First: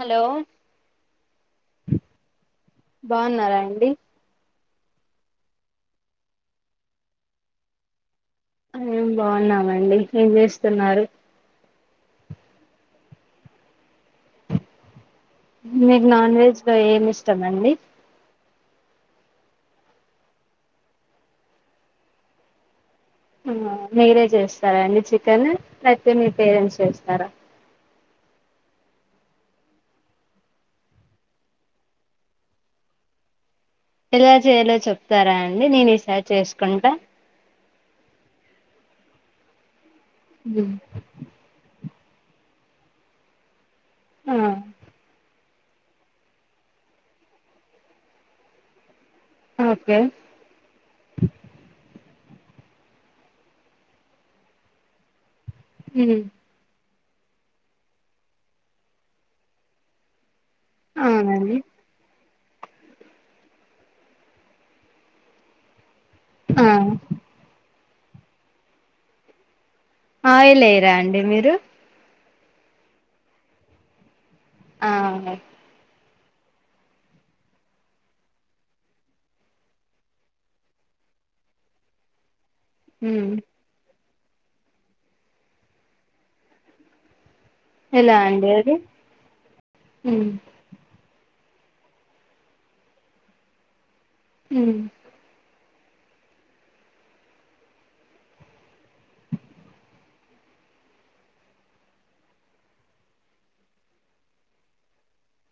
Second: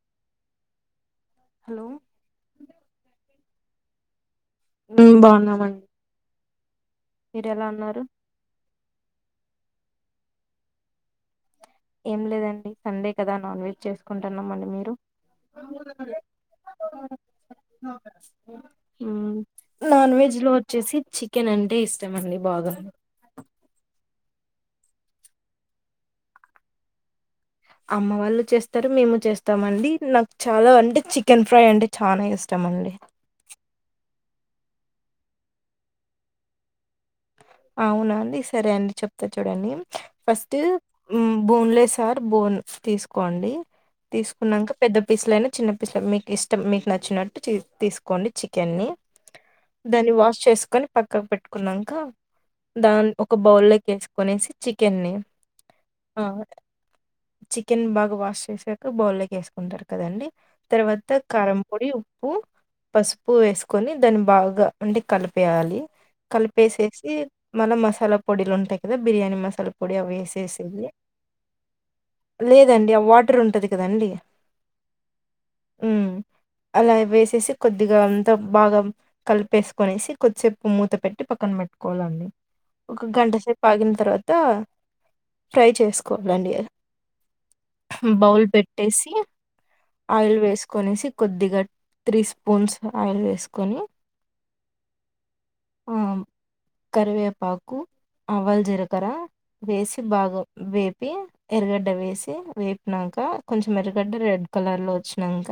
Hello hello బాగున్నారా అండి బాగున్నామండి మీరు ఎలా ఉన్నారు బాగున్నామండి ఏం చేస్తున్నారు ఏం లేదండి సండే కదా నాన్ వెజ్ చేసుకుంటున్నాం అండి మీరు మీకు నాన్ వెజ్ లో ఏమి ఇష్టమండి నాన్ వెజ్ లో వచ్చేసి చికెన్ అంటే ఇష్టం అండి బాగా మీరే చేస్తారా అండి చికెన్ లేకపోతే మీ పేరెంట్స్ చేస్తారా అమ్మ వాళ్ళు చేస్తారు మేము చేస్తామ అండి నాకు చాలా అంటే చికెన్ ఫ్రై అంటే చాలా ఇష్టం అండి ఎలా చేయాలో చెప్తారా అండి నేను ఈసారి చేసుకుంటా అవునా అండి సరే అండి చెప్తా చూడండి ఫస్ట్ బోన్లెస్ ఆర్ బోన్ తీసుకోండి ఆ తీసుకున్నాక పెద్ద పీస్లయినా చిన్నపీస్ మీకు ఇష్టం మీకు నచ్చినట్టు తీసుకోండి చికెన్ని ఓకే దాన్ని వాష్ చేసుకొని పక్కకు పెట్టుకున్నాంక దాని ఒక బౌల్ లోకి వేసుకునేసి చికెన్ని ఆ చికెన్ బాగ వాష్ చేసాక బౌల్లో వేసుకుంటారు కదండి తర్వాత అవునండి కారం పొడి పసుపు వేసుకొని దాన్ని బాగా ఉంటే కలిపేయాలి ఆ కలిపేస మల్ల మసాలా పొడిలు ఉంటాయి కదా బిర్యానీ మసాల ఆయిల్ ఎయర అండి మీరు లేదండి ఆ వాటర్ ఉంటది కదండి ఆ హు అలా వేసేసి కొద్దిగా అంతా బాగా కలిపేసుకునేసి కొద్దిసేపు మూత పెట్టి పక్కన పెట్టు కోవలండి ఒక ఉమ్ గంట సేపు ఆగిన తర్వాత ఫ్రై చేసుకోలండి ఎలా బౌల్ అండి అది పెట్టేసి ఉమ్ ఆయిల్ వేసుకనేసి కొద్దిగా త్రీ స్పూన్స్ ఆయిల్ వేసుకొని హు ఆ కరివేపాకు అవాలు జీరకర వేసి బాగా వేపి ఎరగడ్డ వేసి వేపినక [unintelligible] కొంచెం మెరుగడ్డ రెడ్ కలర్ లో వచ్చినాంక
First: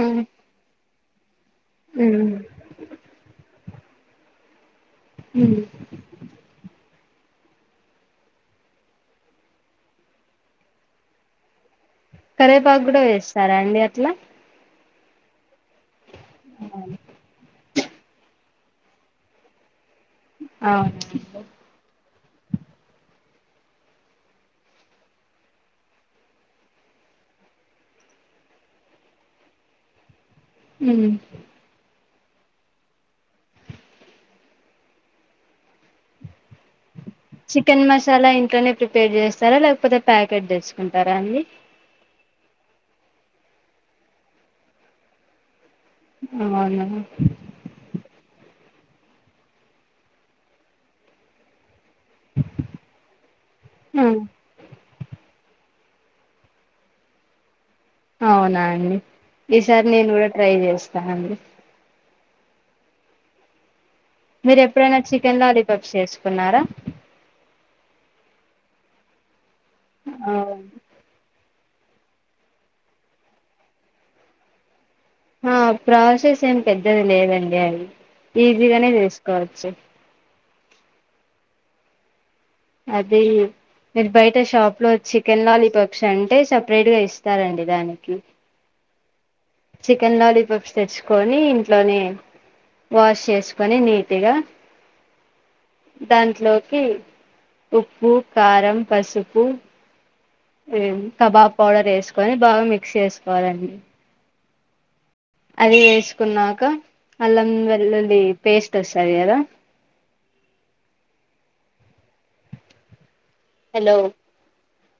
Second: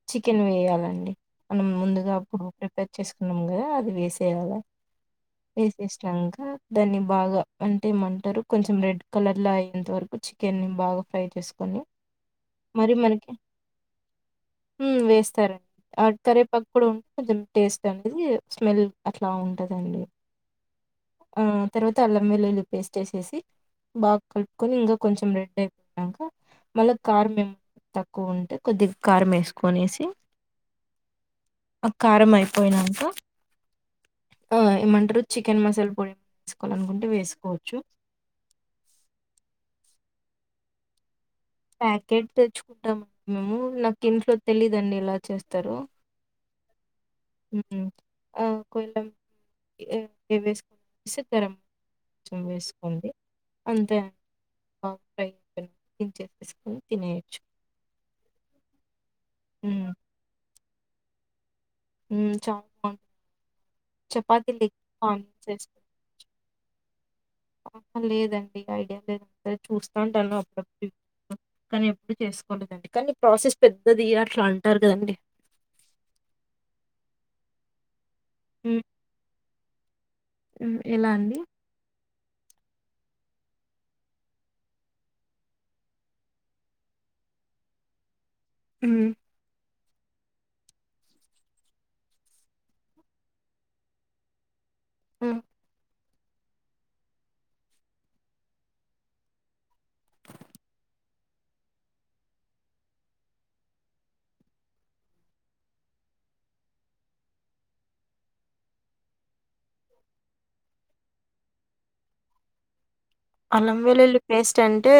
ఆ చికెన్ వేయాలండి మనం ముందుగా ఉమ్ అప్పుడు ప్రిపేర్ చేసుకున్నాం కదా అది ఉమ్ [unintelligible] దాన్ని బాగా అంటే ఏమంటారు కొంచెం రెడ్ కలర్ లో అయ్యేంత వరకు చికెన్ బాగా ఫ్రై చేసుకొని కరేపాకు మరి కూడా మనకి వేస్తారా అండి అట్లా వేస్తారండి ఆ కరేపాకు కూడా ఉంటే అ టేస్ట్ అనేది స్మెల్ అట్లా ఉంటదండి అవునా ఆ తర్వాత అల్లం వెల్లుల్లి పేస్ట్ వేసేసి బాగా కలుపుకొని ఇంకా కొంచెం రెడ్ అయిపోనాక మళ్ళా కారం తక్కువ ఉంటే కొద్దిగా కారు వేసుకొనేసి ఉ కారం అయిపోయినంకా ఆ ఏమంటారు చికెన్ మసాలా పొడి తీేసుకోవాలనుకుంట చికెన్ మసాలా ఇంట్లోనే ప్రిపేర్ చేస్తారా లేకపోతే ప్యాకెట్ తెచ్చుకుంటారా అండి ప్యాకెట్ తెచ్చుకుంటాం మేము నాకింట్లో తెలీదండి ఇలా చేస్తారు ఆ బాగున్నార ఉమ్ ఆ కొంచం [unintelligible] కొంచెం వేసుకోండి అంతే ఆ పా ఫ్రై చేసుకొని తినేయచ్చు అవునా అండి ఈసారి హ్మ్. నేన్ కూడా ట్రై చేస్తాన అండి మ్ చ మీరు ఎప్పుడైనా చికెన్ లాలీ పాప్ చేసుకున్నారా ఆ లేదండి ఐడియా లేదు సరే చూస్తా ఉంటాను అప్పుడ కానీ ఎప్పుడు చేసుకోలేదండి కానీ ప్రాసెస్ పెద్దది అట్ల అంటారు కదండి హ ప్రాసెస్ ఏమ్ పెద్దది లేదండి అవి హ్మ్. ఈజీగానే చేస్కోవచ్చు ఎలా అండి అదే మీరు బయట షాప్ లో చికెన్ లాలీపాప్స్ అంటే సపరేట్ గా ఇస్తారండి దానికి హు చికెన్ లాలీపాప్స్ తెచ్చుకొని ఇంట్లోనే వాష్ చేసుకొని నీట్ గ ఉ దాంట్లోకి ఉప్పు కారం పసుపు కబాబ్ పౌడర్ వేసుకొని బాగ మిక్స్ చేసుకోవాలండి అది వేసుకున్నాక అల్లం వెల్లుల్లి పేస్ట్ వస్తది కదా అల్లం హలో వెల్లుల్లి పేస్ట్ అం అ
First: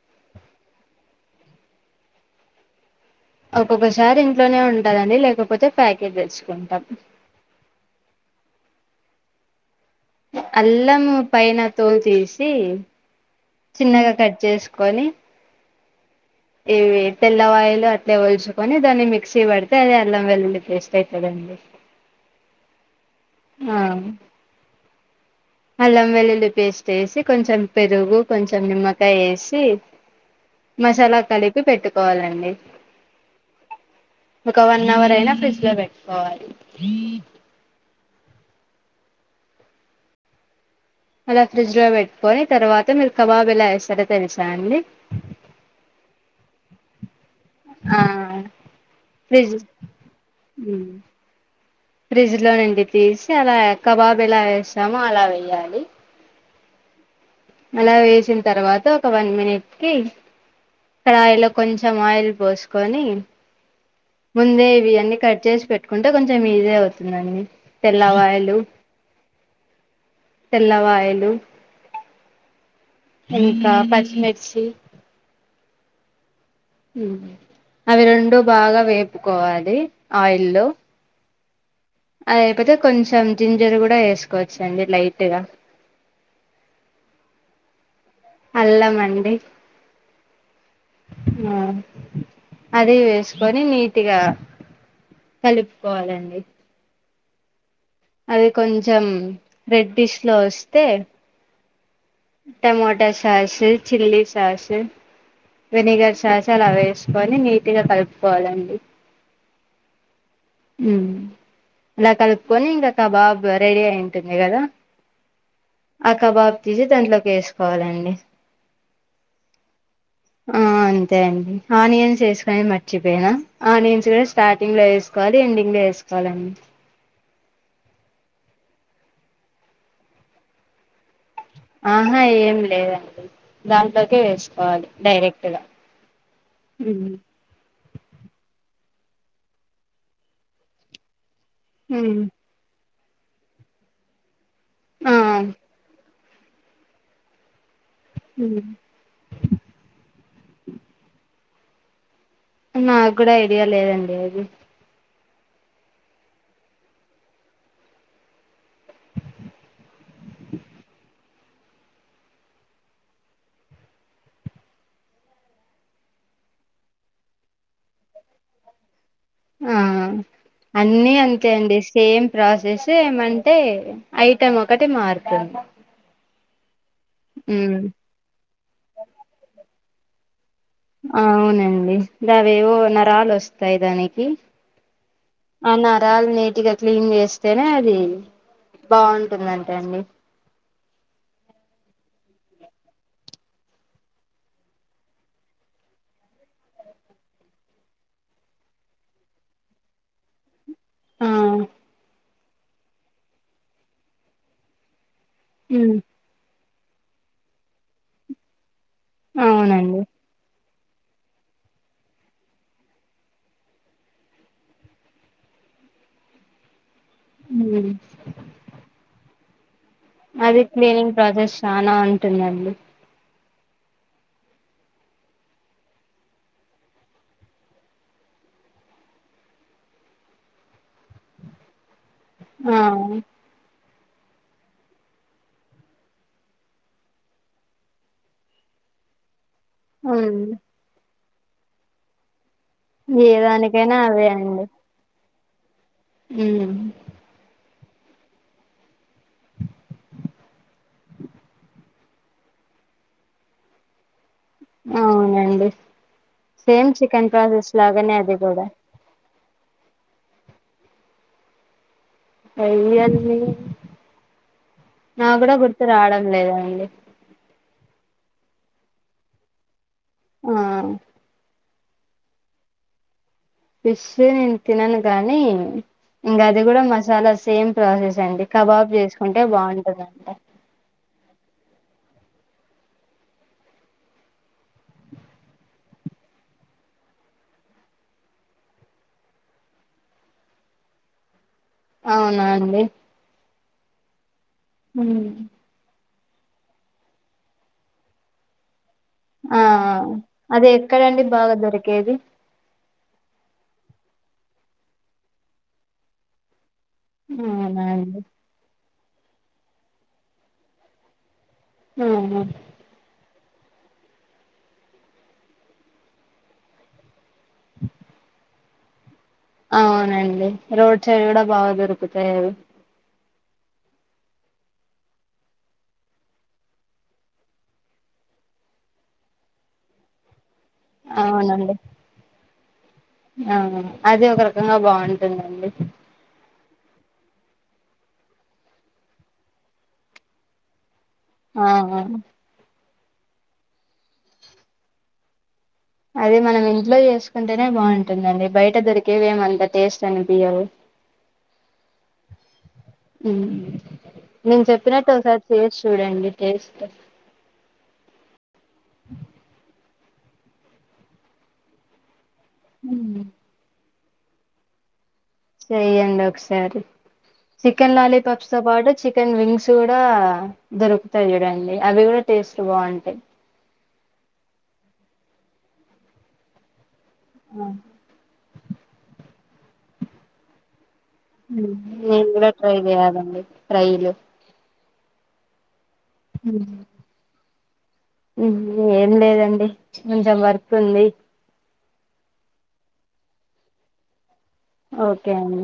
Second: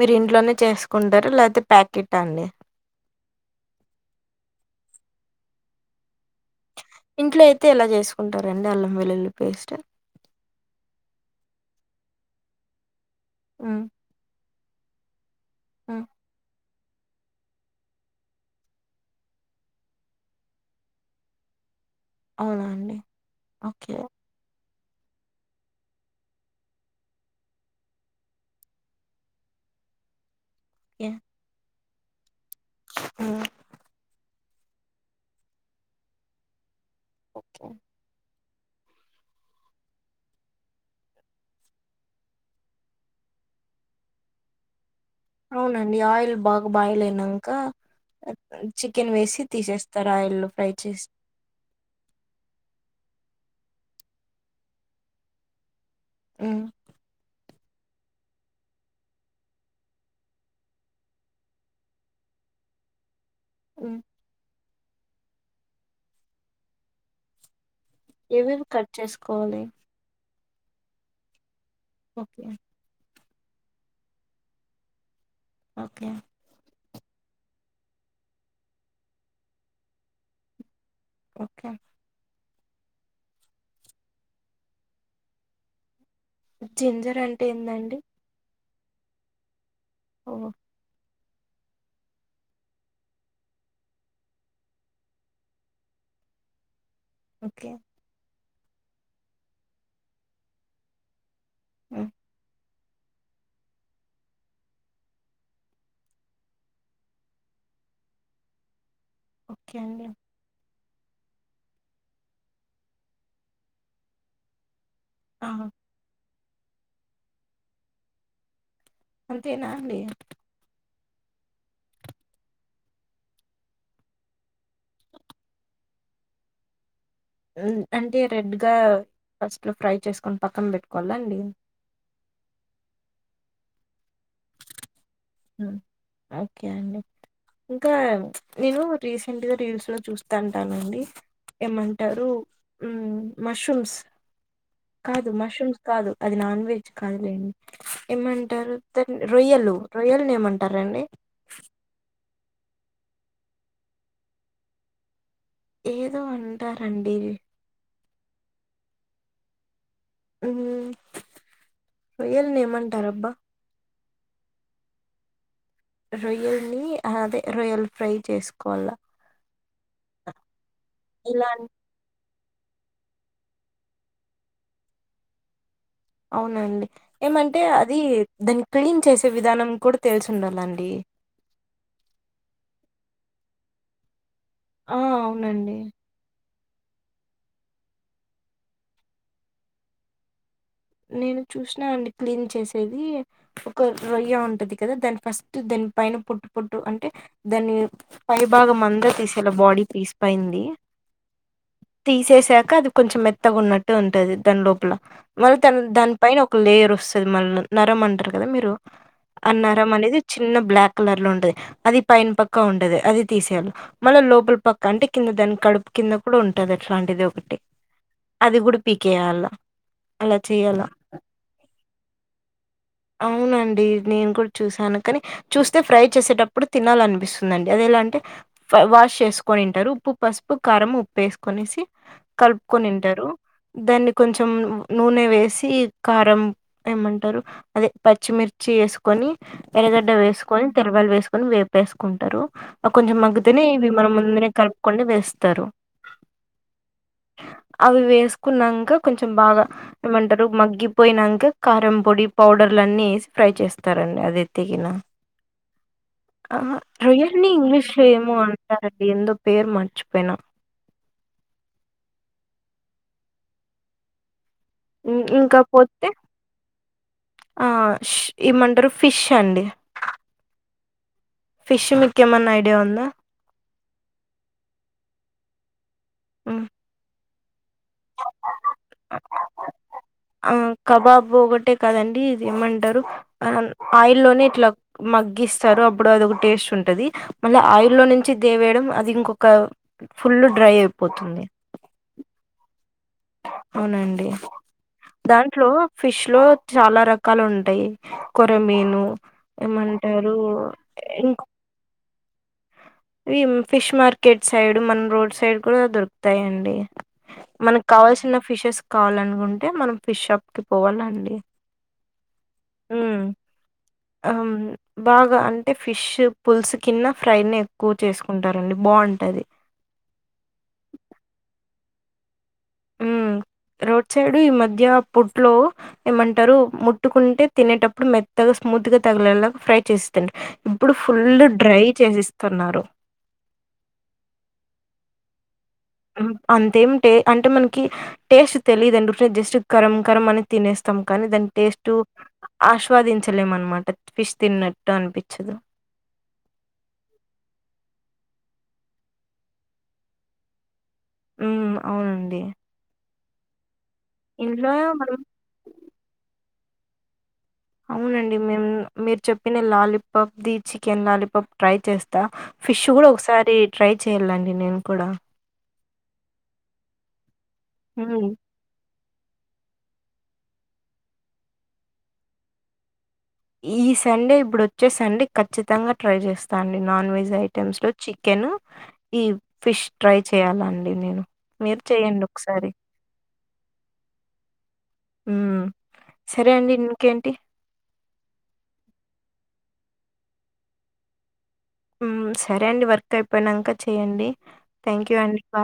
మీరు ఇంట్లోనే చేసుకుంటారు లేతే ప్యాకిట్ అండి ఒక్కొక్కసారి ఇంట్లోనే ఉంటదండి లేకపోతే ప్యాకేట్ తెచ్ ఇంట్లో అయితే ఇలా చేసుకుంటారంండి అల్లం వెల్లుల్లి పేస్ట్ అల్లము పైన తోలు తీసి చిన్నగా కట్ చేస్ కొని అ ఇవి తెల్ల ఆయిల్ అట్లే ఒల్చుకొని దాన్ని మిక్సీ పడితే అది అల్లం వెల్లుల్లి పేస్ట్ అవుతదండి అవునా అండి ఆ ఓకే. అల్లం వెల్లుల్లి పేస్ట్ వేసి కొంచం పెరుగు కొంచం నిమ్మకాయ వేసి మసాల కలిపి పెట్టుకోవాలండి అ ఒక వన్ అవర్ అయినా ఫ్రిడ్జ్ లో పెట్టుకోవాల్ ఓకే. అలా ఫ్రిడ్జ్ లో పెట్టుకొని తర్వాత మీర్ కబాబ్ ఎలా వేస్తారో తెలిసా అండి అవునండి ఆయిల్ బాగ బాయిల్ అయినా ఇకా ఆ చికెన్ వేసి ఫ్రిడ్జ్ తీసేస్తార ఆయిల్ లో ఫ్రై చేసి ఫ్రిడ్జ్ లో నుండి తీసి అలా కబాబ్ ఎలా వేస్తామో అలా వేయాలి అ అలా వేసిన్ తర్వాత ఒక వన్ మినిట్ కి కడాయిలో కొంచెం ఆయిల్ పోసుకొని మ్ ముందే ఇవన్నీ కట్ చేసి పెట్టుకుంటే కొంచెం ఈజే అవుతుందండి తెల్లవాయలు ఎవేవి కట్ చేసుకోవాలి తెల్లవాయలు ఓకె ఇంకా పచ్చిమిర్చి ఓకే అవి రెండు బాగా వేపుకోవాలి ఆయిల్లో ఓకే అదయ్ పోతే కొంచెం జింజర్ కూడా వేసుకోవచ్చు అండి లైట్గా జింజర్ అంటే ఏందండి అల్లమండి ఓ ఆ అదే వేసుకొని నీట్ గా కలుపుకోవాలండి ఓకే అది కొంచెం రెడ్ డిష్ లో వస్తే ఆ టమోటో సాస్ చల్లి సాస్ వినిగర్ శస్ అలా వేసుకొని నీట్ గా కలుపుకోవాలండి ఓకే అండి ఉమ్ అలా కలుపుకొని ఇంకాకా బాబా రెడీ అయి ఉంటుంది కదా ఆవ్ ఆ కబాబ్ తీసి దాంట్లోకి వేసుకోవాలండి అంతేనా అండి ఆ అంతే అండి ఆనియన్స్ వేసుకోని మర్చిపోయినా ఆనియన్స్ కూడా స్టార్టింగ్ లో వేసుకు కాది అండి ఇంకా వేసుకోవాలండి అంటే రెడ్ గా ఫస్ట్ లో ఫ్రై చేసుకొని పక్కన పెట్టుకోవాలండి ఆహా ఏం లేదండి దాంట్లోకె వేసుకోవాలి డైరెక్టుగా మ్మ్ ఓకే అండి ఇంకా నేను రీసెంట్ గా రీల్స్ లో చూస్తా ఉంటానండి ఉమ్ ఏమంటరు ఉమ్ మష్రూమ్స్ ఆ కాదు మష్రూమ్స్ కాదు అది నాన్ వెజ్ కాదులేండి ఏమంటారు రొయ్యలు ని ఏమంటారండి నాకు కూడా ఐడియా లేదండి అది ఏదో అంటారండి ఉమ్మ్ రొయ్యలిని ఏమంటారబ్బా రొయ్యల్ ని అదే రొయ్యల్ ఫ్రై చేసుకోవాలా ఉమ్మ్ అన్నీ ఇలా అంతే అన్- అండి సేమ్ ప్రాసెస్ ఏమంటే ఐటం ఒకటి మారుతుంది అవునా అండి ఏమంటే ఉమ్ అది దాన్ని క్లీన్ చేసే విధానం కూడా తెలిసి ఉండాలి ఆ అవునండి గవేవో నరాలు వస్తాయి దానికి ఆ అవునండి అనా రాల లేట్ గా క్లీన్ చేస్తేనే అది బాగుంటుందంట అండి నేను చూసినా అండి క్లీన్ చేసేది ఒక రొయ్య ఉంటది కదా దాని ఫస్ట్ తెలు ద పైన పుట్టు పుట్టు అంటే దాన్ని పై బాగం మంద తీసేలా బాడీ పీస్ పైంది ఆ తీసేసాక అది కొంచెం మెత్తగ ఉన్నట్టు ఉంటది దాని లోపల త ఉమ్ దాని పైన ఒక లేయర్ వస్తుంది మళ్ళ నరం అంటారు కదా మీరు ఆ నరం అవునండి అనేది చిన్న బ్లాక్ కలర్ లో ఉంటది అది పైన పక్క ఉంటది అది తీసేయాలి మళ్ళీ లోపల పక్క అంటే కింద దాని కడుపు కింద కూడా ఉంటది అట్లాంటిది ఒకటి ఉమ్ అది కూడా పీకేయాల అలా అది చేయాల క్లీనింగ్ ప్రాసెస్ చాన ఉంటుందండి అవునండి నేను కూడా చూసాను కాని చూస్తే ఫ్రై చేసేటప్పుడు తినాలనిపిస్తుందండి అది ఎలా అంటే వాష్ చేసుకొనింటారు ఉప్పు, పసుపు, కారం, ఉప్పు వేసుకునేసి ఆ కలుపుకొనింటారు దాన్ని కొంచెం నూనె వేసి కారం ఏమంటారు అదే పచ్చిమిర్చి వేసుకొని ఎరగడ్డ ఉమ్ వేసుకొని తెల్లవాలు వేసుకొని వేపేసుకుంటారు కొంచెం ఏ మగుతేనే ఇవి దానికైనా మన ముందునే కలుపుకొని వేస్తారు ఉ హు అవి వేసుకున్నాక కొంచెం బాగా ఏమంటారు మగ్గిపోయినాక కారం పొడి పౌడర్లు అన్ని వేసి ఫ్రై చేస్తారండి అది తగిన అవునండి ఆ సేమ్ చికెన్ రొయని ప్రాసెస్ ఇంగ్లీష్ లాగానే ఏమో అది కూడా అంటారండి ఎందు పేరు మార్చిపోనా పైవి అన్ని ఇం నా కూడా ఇంకా గుర్తు పోతే రావడం లేదఅండి ఇమంటారు ఫిష్ అండి ఆ ఫిష్ ఈకేమన్నా ఐడియా ఉందా ఫిష్ నేను తినను గానీ ఇంకా అది ఉమ్ కూడా మసాలా సేమ్ ప్రసేస్ అడి కబాబ్ చేసుకుంటే బాగుంటుందండి కదండి ఇది ఏమంటారు ఆయిల్ లోనే ఇట్లా మగ్గిస్తారు అప్పుడు అదొక టేస్ట్ ఉంటుంది ఉంటది మళ్ళీ ఆయిల్ నుంచి దేవేయడం అది ఇంకొక ఫుల్ డ్రై అయిపోతుంది అవునా అండి అవునండి ఉమ్ దాంట్లో ఫిష్ లో చాలా రకాలు ఉంటాయి కొరమీను ఆ ఏమంటారు అది ఎక్కడండి ఇంకా బాగా దొరికేది ఇవి ఫిష్ మార్కెట్ సైడ్ మన రోడ్ సైడ్ కూడా దొరుకుతాయండి అవునా మనకు అండి కావాల్సిన ఫిషెస్ కావాలనుకుంటే మనం ఫిష్ షాప్ కి పోవాలండి అవునా ఉ ఆ బాగా అంటే ఫిష్ పులుసు కింద ఫ్రై ని ఎక్కువ చేసుకుంటారండి బాగుంటది అవునండి రోడ్ సైడ్ కూడా బాగా దొరుకుతాయి అవి హ్మ్. రోడ్ సైడ్ ఈ మధ్య పుట్లో ఏమంటారు ముట్టుకుంటే తినేటప్పుడు మెత్తగా స్మూత్ గా తగిలేలా ఫ్రై చేస్తు ఇప్పుడు ఫుల్ అవునండి డ్రై చేసిస్తున్నారు ఆ అది ఒక రకంగా బాగుంటుందండి అంతేమి అంటే మనకి టేస్ట్ తెలిదు ఆడీ జస్ట్ కరం కరం అని తినేస్త కానీ దాని ఆ టేస్ట్ ఆస్వాదించలేం అనమాట ఫిష్ తిన్నట్టు అనిపించదు అది మనం ఇంట్లో చేసుకుంటేనే బాగుంటంది ఉంటుందండి బయట దొరికేవే ఏమంత టేస్ట్ అనిపించవు ఉ అవునండి నేను ఇంట్లో చెప్పినట్టు మనం ఒకసారి చేసి చూడండి టేస్ట్ అవునండి మేము మీరు చెప్పిన లాలీపాప్ ది చికెన్ లాలీపాప్ ట్రై చేస్తాం ఫిష్ కూడా ఉమ్ ఒకసారి ట్రై చెయాలండి నేను కూడా చెయ్యండి ఒకసారి చికెన్ హ్మ్. లాలీపాప్స్ తో పాటు చె చికెన్ రింగ్స్ కూడా దొరుకుతాయి చూడండి అవి కూడా టేస్ట్ బాగుంటాయి ఈ సండే ఇప్పుడు వచ్చే సండే ఖచ్చితంగా ట్రై చేస్తాండి నాన్ వెజ్ ఐటెమ్స్ లో చికెన్ ఈ ఫిష్ ట్రై చేయాలండి నేను. మీరు నేను కూడా చేయండొకసారి. ట్రై చేయాలండి ట్రైలు ఉ ఏం లేదండి కొంచెం వర్క్ ఉంది సరే అండి వర్క్ అయిపోయినాక చెయండి ఓకే అండి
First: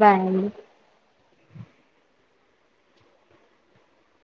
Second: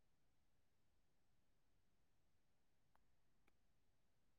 బాయ్ అండి